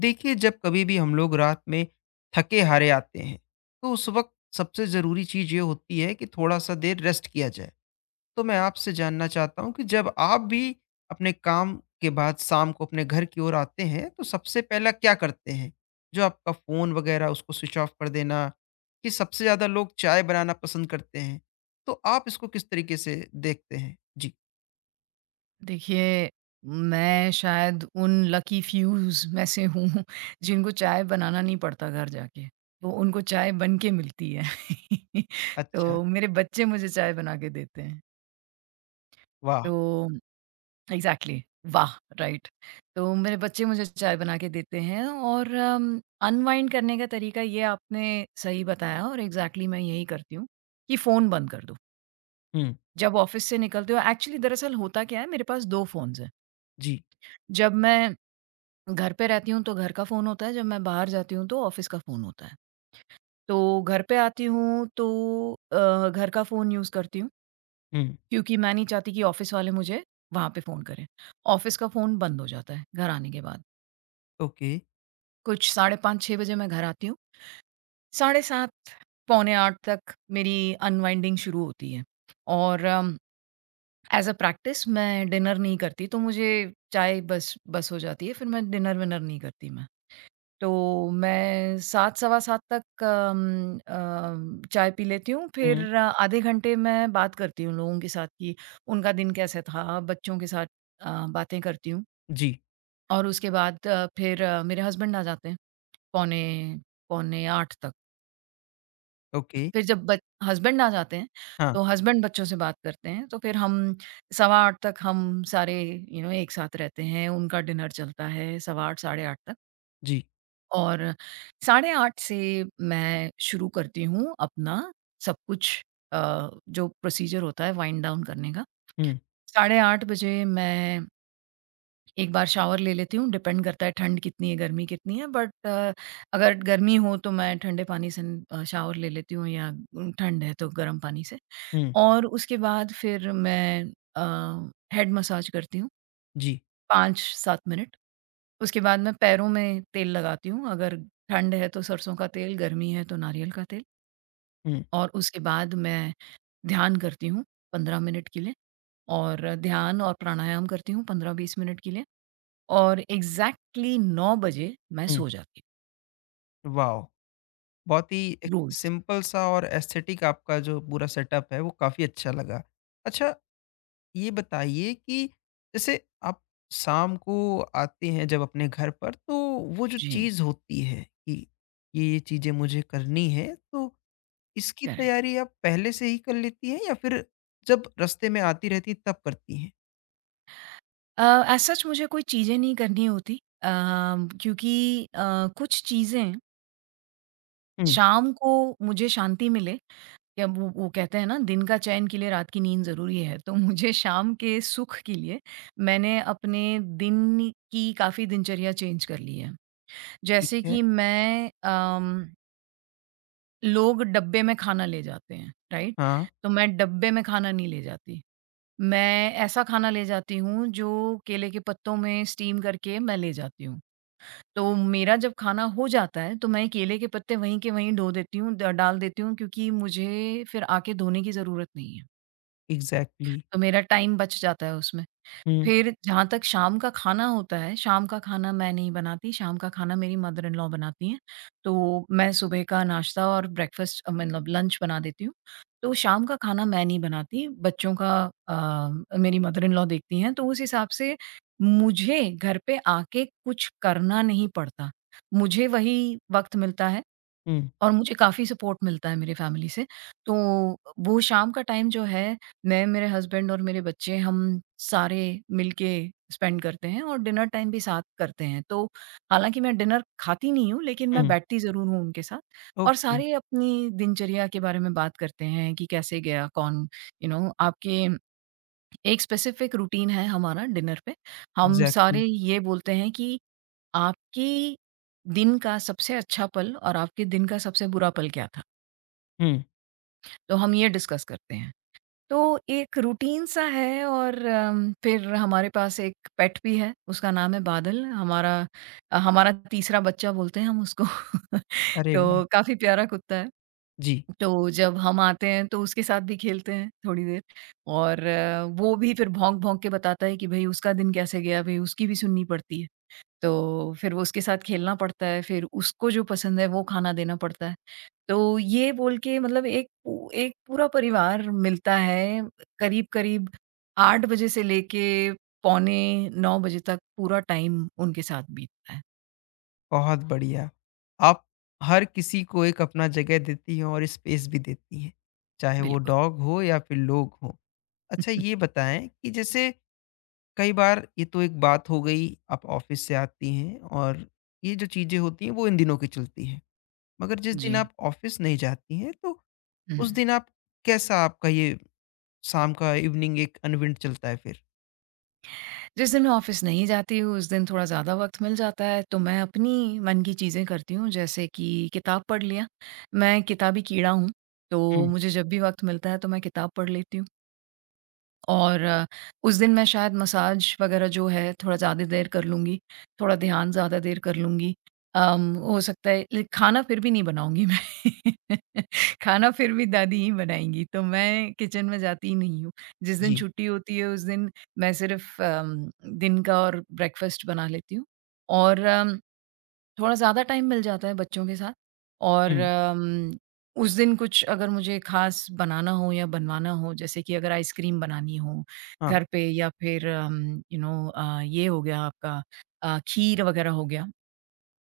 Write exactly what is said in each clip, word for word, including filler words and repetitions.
देखिए, जब कभी भी हम लोग रात में थके हारे आते हैं तो उस वक्त सबसे ज़रूरी चीज़ ये होती है कि थोड़ा सा देर रेस्ट किया जाए। तो मैं आपसे जानना चाहता हूँ कि जब आप भी अपने काम के बाद शाम को अपने घर की ओर आते हैं तो सबसे पहला क्या करते हैं? जो आपका फ़ोन वगैरह उसको स्विच ऑफ कर देना कि सबसे ज़्यादा लोग चाय बनाना पसंद करते हैं। तो आप इसको किस तरीके से देखते हैं जी? देखिए, मैं शायद उन लकी फ़्यूज़ में से हूँ जिनको चाय बनाना नहीं पड़ता घर जाके, वो उनको चाय बन के मिलती है। अच्छा। तो मेरे बच्चे मुझे चाय बना के देते हैं। वाह। तो एग्ज़ैक्टली, वाह! राइट। तो मेरे बच्चे मुझे चाय बना के देते हैं और अम, अनवाइंड करने का तरीका ये आपने सही बताया और एग्ज़ैक्टली मैं यही करती हूँ कि फ़ोन बंद कर दो। हुँ। जब ऑफ़िस से निकलते हो एक्चुअली दरअसल होता क्या है मेरे पास दो फ़ोन्स हैं। जी। जब मैं घर पे रहती हूँ तो घर का फ़ोन होता है, जब मैं बाहर जाती हूँ तो ऑफ़िस का फ़ोन होता है। तो घर पे आती हूँ तो अ, घर का फ़ोन यूज़ करती हूँ, हुँ। क्योंकि मैं नहीं चाहती कि ऑफ़िस वाले मुझे वहाँ पे फ़ोन करें। ऑफ़िस का फ़ोन बंद हो जाता है घर आने के बाद। ओके। कुछ साढ़े पाँच छह बजे मैं घर आती हूँ, साढ़े सात पौने आठ तक मेरी अनवाइंडिंग शुरू होती है। और अम, एज़ अ प्रैक्टिस मैं डिनर नहीं करती, तो मुझे चाय बस बस हो जाती है, फिर मैं डिनर विनर नहीं करती मैं। तो मैं सात सवा सात तक अम, अ, चाय पी लेती हूँ, फिर हुँ। अ, आधे घंटे मैं बात करती हूँ लोगों के साथ कि उनका दिन कैसे था, बच्चों के साथ अ, बातें करती हूँ जी। और उसके बाद अ, फिर अ, मेरे हस्बैंड आ जाते हैं, पौने पौने आठ तक। ओके। फिर जब बच हस्बैंड आ जाते हैं, हाँ। तो हस्बैंड बच्चों से बात करते हैं, तो फिर हम सवा आठ तक हम सारे यू नो एक साथ रहते हैं, उनका डिनर चलता है सवा आठ, साढ़े आठ तक। जी। और साढ़े आठ से मैं शुरू करती हूँ अपना सब कुछ अ, जो प्रोसीजर होता है वाइंड डाउन करने का। हुँ। साढ़े आठ बजे मैं एक बार शावर ले लेती हूँ, डिपेंड करता है ठंड कितनी है, गर्मी कितनी है बट अ, अगर गर्मी हो तो मैं ठंडे पानी से अ, शावर ले लेती हूँ या उम, ठंड है तो गर्म पानी से। हुँ। और उसके बाद फिर मैं अ, हेड मसाज करती हूँ जी। पाँच सात मिनट। उसके बाद मैं पैरों में तेल लगाती हूँ, अगर ठंड है तो सरसों का तेल, गर्मी है तो नारियल का तेल हुँ। और उसके बाद मैं ध्यान करती हूँ पंद्रह मिनट के लिए और ध्यान और प्राणायाम करती हूँ पंद्रह बीस मिनट के लिए और एग्ज़ैक्टली नौ बजे मैं हुँ। सो जाती वॉव! बहुत ही एक हूँ, रोज़। सिंपल सा और एस्थेटिक आपका जो पूरा सेटअप है, वो काफ़ी अच्छा लगा। अच्छा, ये बताइए कि जैसे आप शाम को आते हैं जब अपने घर पर, तो वो जो जी, चीज़ होती है कि ये-ये चीज़ें मुझे करनी है, तो इसकी करेक्ट। तैयारी आप पहले से ही कर लेती हैं या फिर जब रास्ते में आती रहती हैं, तब करती हैं? अ, एज़ सच मुझे कोई चीज़ें नहीं करनी होती अ, क्योंकि अ, कुछ चीज़ें हुँ। शाम को मुझे शांति मिले या वो वो कहते हैं ना दिन का चैन के लिए रात की नींद ज़रूरी है, तो मुझे शाम के सुख के लिए मैंने अपने दिन की काफ़ी दिनचर्या चेंज कर ली है। ठीक जैसे है। कि मैं अम, लोग डब्बे में खाना ले जाते हैं, राइट? हाँ। तो मैं डब्बे में खाना नहीं ले जाती। मैं ऐसा खाना ले जाती हूँ जो केले के पत्तों में स्टीम करके मैं ले जाती हूँ। तो मेरा जब खाना हो जाता है तो मैं केले के पत्ते वहीं के वहीं धो देती हूँ ड डाल देती हूँ क्योंकि मुझे फिर आके धोने की ज़रूरत नहीं है। एग्ज़ैक्टली। तो मेरा टाइम बच जाता है उसमें। हुँ। फिर जहाँ तक शाम का खाना होता है, शाम का खाना मैं नहीं बनाती, शाम का खाना मेरी मदर इन लॉ बनाती हैं। तो मैं सुबह का नाश्ता और ब्रेकफ़ास्ट अ, मतलब लंच बना देती हूँ। तो शाम का खाना मैं नहीं बनाती, बच्चों का अ, मेरी मदर इन लॉ देखती हैं। तो उस हिसाब से मुझे घर पे आके कुछ करना नहीं पड़ता। मुझे वही वक़्त मिलता है हुँ। और मुझे काफ़ी सपोर्ट मिलता है मेरे फैमिली से। तो वो शाम का टाइम जो है, मैं, मेरे हस्बैंड और मेरे बच्चे हम सारे मिल के स्पेंड करते हैं और डिनर टाइम भी साथ करते हैं। तो हालाँकि मैं डिनर खाती नहीं हूँ, लेकिन मैं हुँ। बैठती ज़रूर हूँ उनके साथ और ओके। सारे अपनी दिनचर्या के बारे में बात करते हैं कि कैसे गया, कौन यू नो आपके एक स्पेसिफिक रूटीन है हमारा डिनर पे। हम एग्ज़ैक्टली। सारे ये बोलते हैं कि आपकी दिन का सबसे अच्छा पल और आपके दिन का सबसे बुरा पल क्या था? हुँ। तो हम ये डिस्कस करते हैं। तो एक रूटीन सा है और अम, फिर हमारे पास एक पेट भी है, उसका नाम है बादल। हमारा अ, हमारा तीसरा बच्चा बोलते हैं हम उसको। अरे वाह! तो काफ़ी प्यारा कुत्ता है। जी। तो जब हम आते हैं तो उसके साथ भी खेलते हैं थोड़ी देर और अ, वो भी फिर भौंक-भौंक के बताता है कि भई उसका दिन कैसे गया, भई उसकी भी सुननी पड़ती है। तो फिर वो उसके साथ खेलना पड़ता है, फिर उसको जो पसंद है वो खाना देना पड़ता है। तो ये बोल के मतलब एक पू एक पूरा परिवार मिलता है करीब-करीब आठ बजे से लेके पौने नौ बजे तक पूरा टाइम उनके साथ बीतता है। बहुत बढ़िया। आप हर किसी को एक अपना जगह देती हैं और स्पेस भी देती हैं, चाहे वो बिल्कुल। डॉग हो या फिर लोग हों। अच्छा, ये बताएँ कि जैसे कई बार ये तो एक बात हो गई, आप ऑफ़िस से आती हैं और ये जो चीज़ें होती हैं वो इन दिनों की चलती हैं। मगर जिस जी। दिन आप ऑफ़िस नहीं जाती हैं तो हुँ। उस दिन आप कैसा आपका ये शाम का इवनिंग एक अनविन्ड चलता है फिर? जिस दिन मैं ऑफिस नहीं जाती हूँ उस दिन थोड़ा ज़्यादा वक़्त मिल जाता है तो मैं अपनी मन की चीज़ें करती हूँ जैसे कि किताब पढ़ लिया। मैं किताबी कीड़ा हूँ, तो हुँ। मुझे जब भी वक़्त मिलता है तो मैं किताब पढ़ लेती हूँ। और अ, उस दिन मैं शायद मसाज वग़ैरह जो है थोड़ा ज़्यादा देर कर लूँगी, थोड़ा ध्यान ज़्यादा देर कर लूँगी। अम, हो सकता है ले खाना फिर भी नहीं बनाऊँगी मैं। खाना फिर भी दादी ही बनाएँगी, तो मैं किचन में जाती ही नहीं हूँ। जिस दिन जी। छुट्टी होती है उस दिन मैं सिर्फ़ अम, दिन का और ब्रेकफ़ास्ट बना लेती हूँ और अम थोड़ा ज़्यादा टाइम मिल जाता है बच्चों के साथ और हुँ। अम, उस दिन कुछ अगर मुझे ख़ास बनाना हो या बनवाना हो, जैसे कि अगर आइसक्रीम बनानी हो हाँ। घर पे या फिर अम, यू नो अ, ये हो गया आपका अ, खीर वग़ैरह हो गया।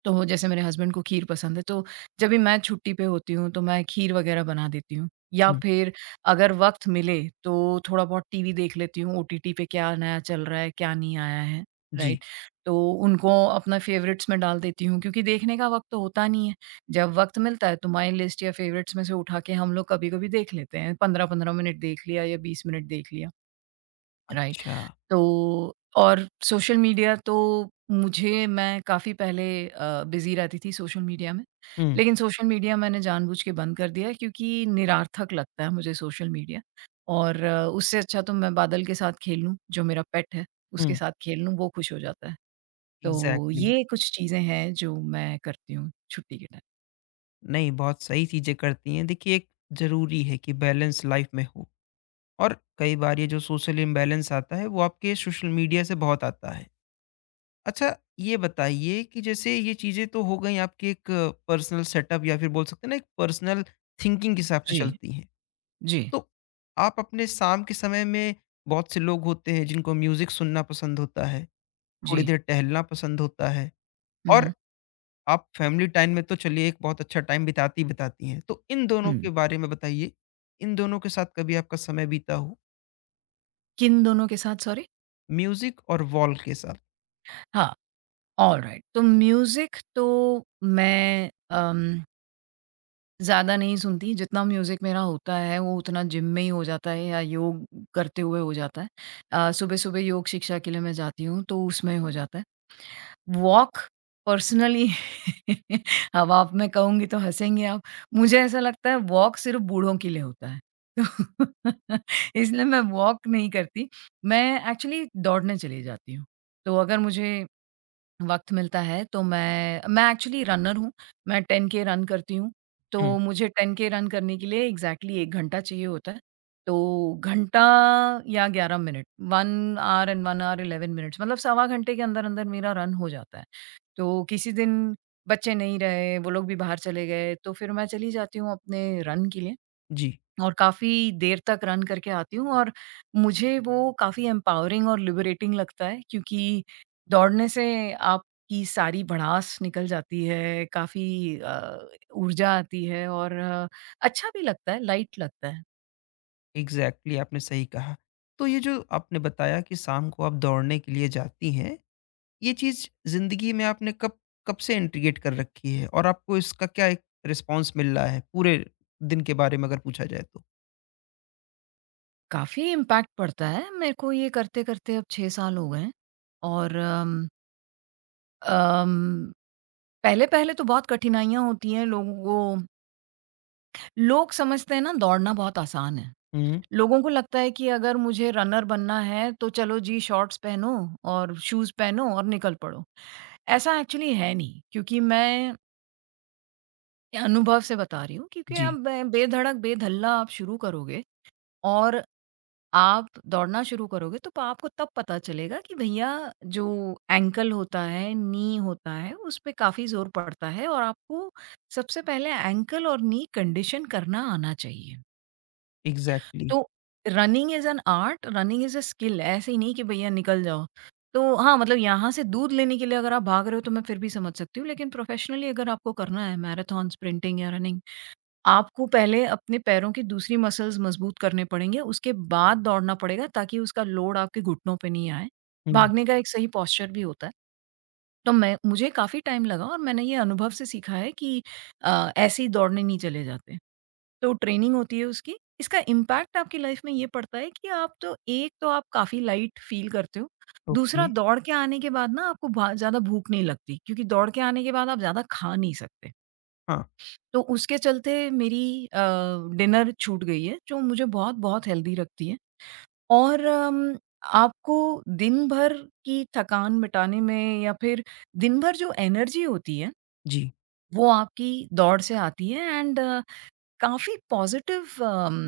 तो जैसे मेरे हस्बैंड को खीर पसंद है, तो जब भी मैं छुट्टी पे होती हूँ, तो मैं खीर वग़ैरह बना देती हूँ। या हुँ। फिर अगर वक़्त मिले, तो थोड़ा-बहुत टीवी देख लेती हूँ, ओटीटी पे क्या नया चल रहा है, क्या नहीं आया है, जी। राइट? तो उनको अपना फ़ेवरेट्स में डाल देती हूँ क्योंकि देखने का वक़्त तो होता नहीं है। जब वक़्त मिलता है, तो माई लिस्ट या फ़ेवरेट्स में से उठा के हम लोग कभी-कभी देख लेते हैं। पंद्रह पंद्रह मिनट देख लिया या बीस मिनट देख लिया, राइट? अच्छा। तो और सोशल मीडिया तो मुझे मैं काफ़ी पहले अ, बिज़ी रहती थी सोशल मीडिया में। लेकिन सोशल मीडिया मैंने जानबूझ के बंद कर दिया है क्योंकि निरर्थक लगता है मुझे सोशल मीडिया और अ, उससे अच्छा तो मैं बादल के साथ खेल लूँ, जो मेरा पेट है, उसके हुँ। साथ खेल लूँ, वो खुश हो जाता है। तो एग्ज़ैक्टली। ये कुछ चीज़ें हैं जो मैं करती हूँ छुट्टी के टाइम। नहीं, बहुत सही चीज़ें करती हैं। देखिए, एक ज़रूरी है कि बैलेंस लाइफ में हो और कई बार ये जो सोशल इम्बैलेंस आता है, वो आपके सोशल मीडिया से बहुत आता है। अच्छा, ये बताइए कि जैसे ये चीज़ें तो हो गई आपकी एक पर्सनल सेटअप या फिर बोल सकते हैं ना, एक पर्सनल थिंकिंग के हिसाब से जी, चलती हैं। जी, तो आप अपने शाम के समय में बहुत से लोग होते हैं, जिनको म्यूज़िक सुनना पसंद होता है, थोड़ी जी। देर टहलना पसंद होता है हुँ, और हुँ, आप फैमिली टाइम में तो चलिए एक बहुत अच्छा टाइम बिताती ही बिताती हैं। तो इन दोनों हुँ। के बारे में बताइए, इन दोनों के साथ कभी आपका समय बीता हो, किन दोनों के साथ सॉरी? म्यूज़िक और वॉल के साथ? हाँ, ऑलराइट। तो म्यूज़िक तो मैं अम ज़्यादा नहीं सुनती, जितना म्यूज़िक मेरा होता है वो उतना जिम में ही हो जाता है या योग करते हुए हो जाता है। अ, सुबह-सुबह योग शिक्षा के लिए मैं जाती हूँ तो उसमें हो जाता है। वॉक पर्सनली अब आप मैं कहूँगी तो हँसेंगे आप, मुझे ऐसा लगता है वॉक सिर्फ़ बूढ़ों के लिए होता है। तो इसलिए मैं वॉक नहीं करती, मैं एक्चुअली दौड़ने चली जाती हूँ। तो अगर मुझे वक़्त मिलता है तो मैं मैं एक्चुअली रनर हूँ, मैं 10 के रन करती हूँ, हुँ। तो मुझे 10 के रन करने के लिए एग्ज़ैक्टली एक घंटा चाहिए होता है। तो घंटा या ग्यारह minute one hour and one hour eleven minutes मतलब सवा घंटे के अंदर-अंदर मेरा रन हो जाता है। तो किसी दिन बच्चे नहीं रहे, वो लोग भी बाहर चले गए, तो फिर मैं चली जाती हूँ अपने रन के लिए। जी। और काफ़ी देर तक रन करके आती हूँ और मुझे वो काफ़ी एम्पावरिंग और लिबरेटिंग लगता है क्योंकि दौड़ने से आपकी सारी भड़ास निकल जाती है, काफ़ी अ, ऊर्जा आती है और अ, अच्छा भी लगता है, लाइट लगता है। एग्ज़ैक्टली आपने सही कहा। तो ये जो आपने बताया कि शाम को आप दौड़ने के लिए जाती हैं, ये चीज़ ज़िंदगी में आपने कब कब से इंटीग्रेट कर रखी है और आपको इसका क्या एक रिस्पॉन्स मिल रहा है, पूरे दिन के बारे में अगर पूछा जाए तो? काफ़ी इम्पैक्ट पड़ता है, मेरे को ये करते-करते अब छह साल हो गए हैं और अम अम, पहले-पहले तो बहुत कठिनाइयाँ होती हैं लोगों को लोग समझते हैं ना दौड़ना बहुत आसान है। हुँ। लोगों को लगता है कि अगर मुझे रनर बनना है तो चलो जी शॉर्ट्स पहनो और शूज़ पहनो और निकल पड़ो। ऐसा एक्चुअली है नहीं क्योंकि मैं अनुभव से बता रही हूँ क्योंकि आप जी। बे बेधड़क, बेधल्ला आप शुरू करोगे और आप दौड़ना शुरू करोगे तो प आपको तब पता चलेगा कि भैया जो एंकल होता है, नी होता है, उस पे काफ़ी ज़ोर पड़ता है और आपको सबसे पहले एंकल और नी कंडीशन करना आना चाहिए। एग्ज़ैक्टली। तो running is an art, running is a skill ऐसे ही नहीं कि भैया निकल जाओ। तो हाँ, मतलब यहाँ से दूध लेने के लिए अगर आप भाग रहे हो तो मैं फिर भी समझ सकती हूँ, लेकिन प्रोफ़ेशनली अगर आपको करना है मैराथन, स्प्रिंटिंग या रनिंग, आपको पहले अपने पैरों की दूसरी मसल्स मज़बूत करने पड़ेंगे, उसके बाद दौड़ना पड़ेगा ताकि उसका लोड आपके घुटनों पे नहीं आए। हुँ। भागने का एक सही पोस्चर भी होता है। तो मैं मुझे काफ़ी टाइम लगा और मैंने ये अनुभव से सीखा है कि अ, ऐसे ही दौड़ने नहीं चले जाते। तो ट्रेनिंग होती है उसकी। इसका इम्पैक्ट आपकी लाइफ़ में ये पड़ता है कि आप तो एक तो आप काफ़ी लाइट फ़ील करते हो। दूसरा ओके। दौड़ के आने के बाद ना आपको भा ज़्यादा भूख नहीं लगती क्योंकि दौड़ के आने के बाद आप ज़्यादा खा नहीं सकते। हाँ। तो उसके चलते मेरी अ, डिनर छूट गई है जो मुझे बहुत-बहुत हेल्दी रखती है। और अम, आपको दिन भर की थकान मिटाने में या फिर दिन भर जो एनर्जी होती है, जी। वो आपकी दौड़ से आती है एंड काफ़ी पॉज़िटिव अम,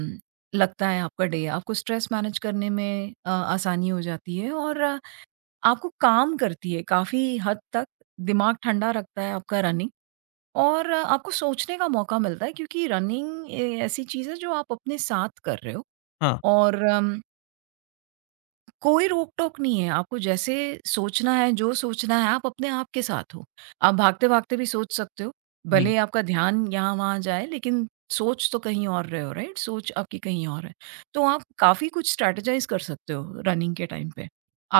लगता है आपका डे। आपको स्ट्रेस मैनेज करने में अ, आसानी हो जाती है और अ, आपको काम करती है काफ़ी हद तक, दिमाग ठंडा रखता है आपका रनिंग और अ, आपको सोचने का मौका मिलता है क्योंकि रनिंग ए ऐसी चीज़ है जो आप अपने साथ कर रहे हो हाँ। और कोई रोक-टोक नहीं है, आपको जैसे सोचना है, जो सोचना है, आप अपने आप के साथ हो। आप भागते-भागते भी सोच सकते हो, भले जी। ही आपका ध्यान यहाँ-वहाँ जाए लेकिन सोच तो कहीं और रहे हो राइट? सोच आपकी कहीं और है। तो आप काफ़ी कुछ स्ट्रैटेजाइज़ कर सकते हो रनिंग के टाइम पे।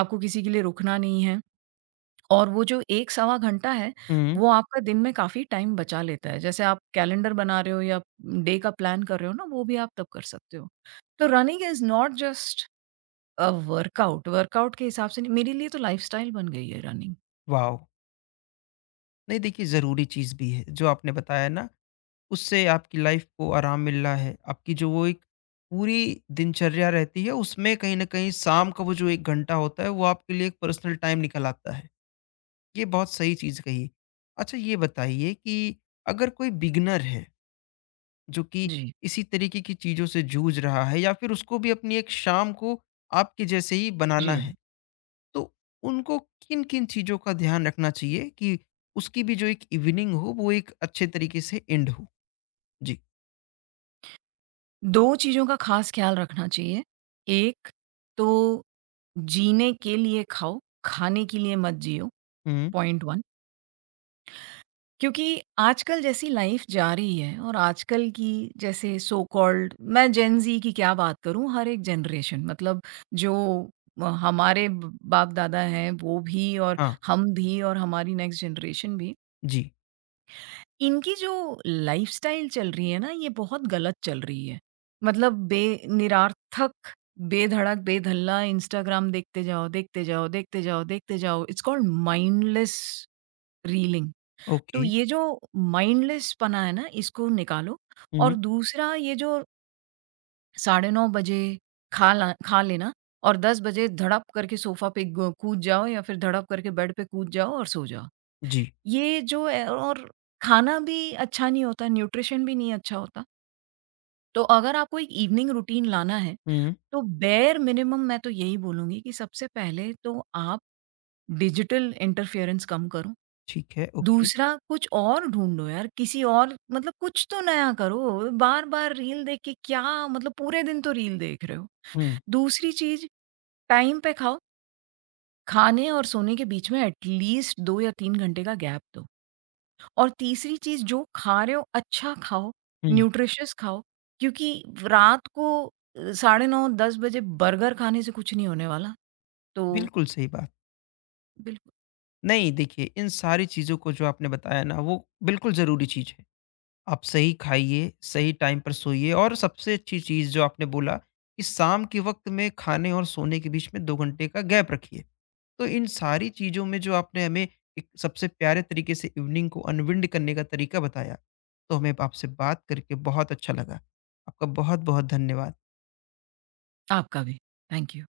आपको किसी के लिए रुकना नहीं है और वो जो एक सवा घंटा है, हुँ। वो आपका दिन में काफ़ी टाइम बचा लेता है। जैसे आप कैलेंडर बना रहे हो या डे का प्लान कर रहे हो ना, वो भी आप तब कर सकते हो। तो running is not just a, workout, workout के हिसाब से नहीं मेरे लिए तो लाइफ़स्टाइल बन गई है रनिंग। वाओ! नहीं, देखिए ज़रूरी चीज़ भी है, जो आपने बताया ना उससे आपकी लाइफ़ को आराम मिल रहा है। आपकी जो वो एक पूरी दिनचर्या रहती है उसमें कहीं न कहीं शाम का वो जो एक घंटा होता है वो आपके लिए एक पर्सनल टाइम निकल आता है। ये बहुत सही चीज़ कही। अच्छा, ये बताइए कि अगर कोई बिगिनर है जो कि जी, इसी तरीके की चीज़ों से जूझ रहा है या फिर उसको भी अपनी एक शाम को आपके जैसे ही जी। बनाना है, तो उनको किन-किन चीज़ों का ध्यान रखना चाहिए कि उसकी भी जो एक इवनिंग हो वो एक अच्छे तरीके से एंड हो? जी। दो चीज़ों का ख़ास ख़्याल रखना चाहिए। एक तो जीने के लिए खाओ, खाने के लिए मत जियो, हुँ। पॉइंट एक। क्योंकि आजकल जैसी लाइफ़ जा रही है और आजकल की जैसे सो कॉल्ड मैं जेन ज़ी की क्या बात करूँ, हर एक जनरेशन मतलब जो अ, हमारे ब बाप-दादा हैं वो भी और हाँ। हम भी और हमारी नेक्स्ट जनरेशन भी जी। इनकी जो लाइफ़स्टाइल चल रही है ना, ये बहुत गलत चल रही है। मतलब बे निरार्थक, बेधड़क, बेधल्ला इंस्टाग्राम देखते जाओ, देखते जाओ, देखते जाओ, देखते जाओ। It's called mindless reeling. Okay. तो ये जो माइंडलेस पना है ना, इसको निकालो और हुँ। दूसरा ये जो साढ़े नौ बजे खा ला खा लेना और दस बजे धड़प करके सोफ़ा पे ग कूद जाओ या फिर धड़प करके बेड पे कूद जाओ और सो जाओ। जी। ये जो है और खाना भी अच्छा नहीं होता, न्यूट्रिशन भी नहीं अच्छा होता। तो अगर आपको एक इवनिंग रूटीन लाना है, हुँ। तो बेयर मिनिमम मैं तो यही बोलूँगी कि सबसे पहले तो आप डिजिटल इंटरफेरेंस कम करो। ठीक है। ओके। दूसरा कुछ और ढूँढो यार, किसी और मतलब कुछ तो नया करो। बार-बार रील देख के क्या मतलब पूरे दिन तो रील देख रहे हो। हुँ। दूसरी चीज़ टाइम पे खाओ, खाने और सोने के बीच में एटलीस्ट दो या तीन घंटे का गैप दो। और तीसरी चीज़ जो खा रहे हो अच्छा खाओ, हुँ। न्यूट्रिशियस खाओ, क्योंकि रात को अ, साढ़े नौ दस बजे बर्गर खाने से कुछ नहीं होने वाला। तो बिल्कुल सही बात। बिल्कुल, नहीं, देखिए, इन सारी चीज़ों को जो आपने बताया ना वो बिल्कुल ज़रूरी चीज़ है। आप सही खाइए, सही टाइम पर सोइए और सबसे अच्छी चीज़ जो आपने बोला कि शाम के वक़्त में खाने और सोने के बीच में दो घंटे का गैप रखिए। तो इन सारी चीज़ों में जो आपने हमें एक सबसे प्यारे तरीके से इवनिंग को अनविंड करने का तरीका बताया, तो हमें आपसे बात करके बहुत अच्छा लगा। आपका बहुत-बहुत धन्यवाद। आपका भी। Thank you.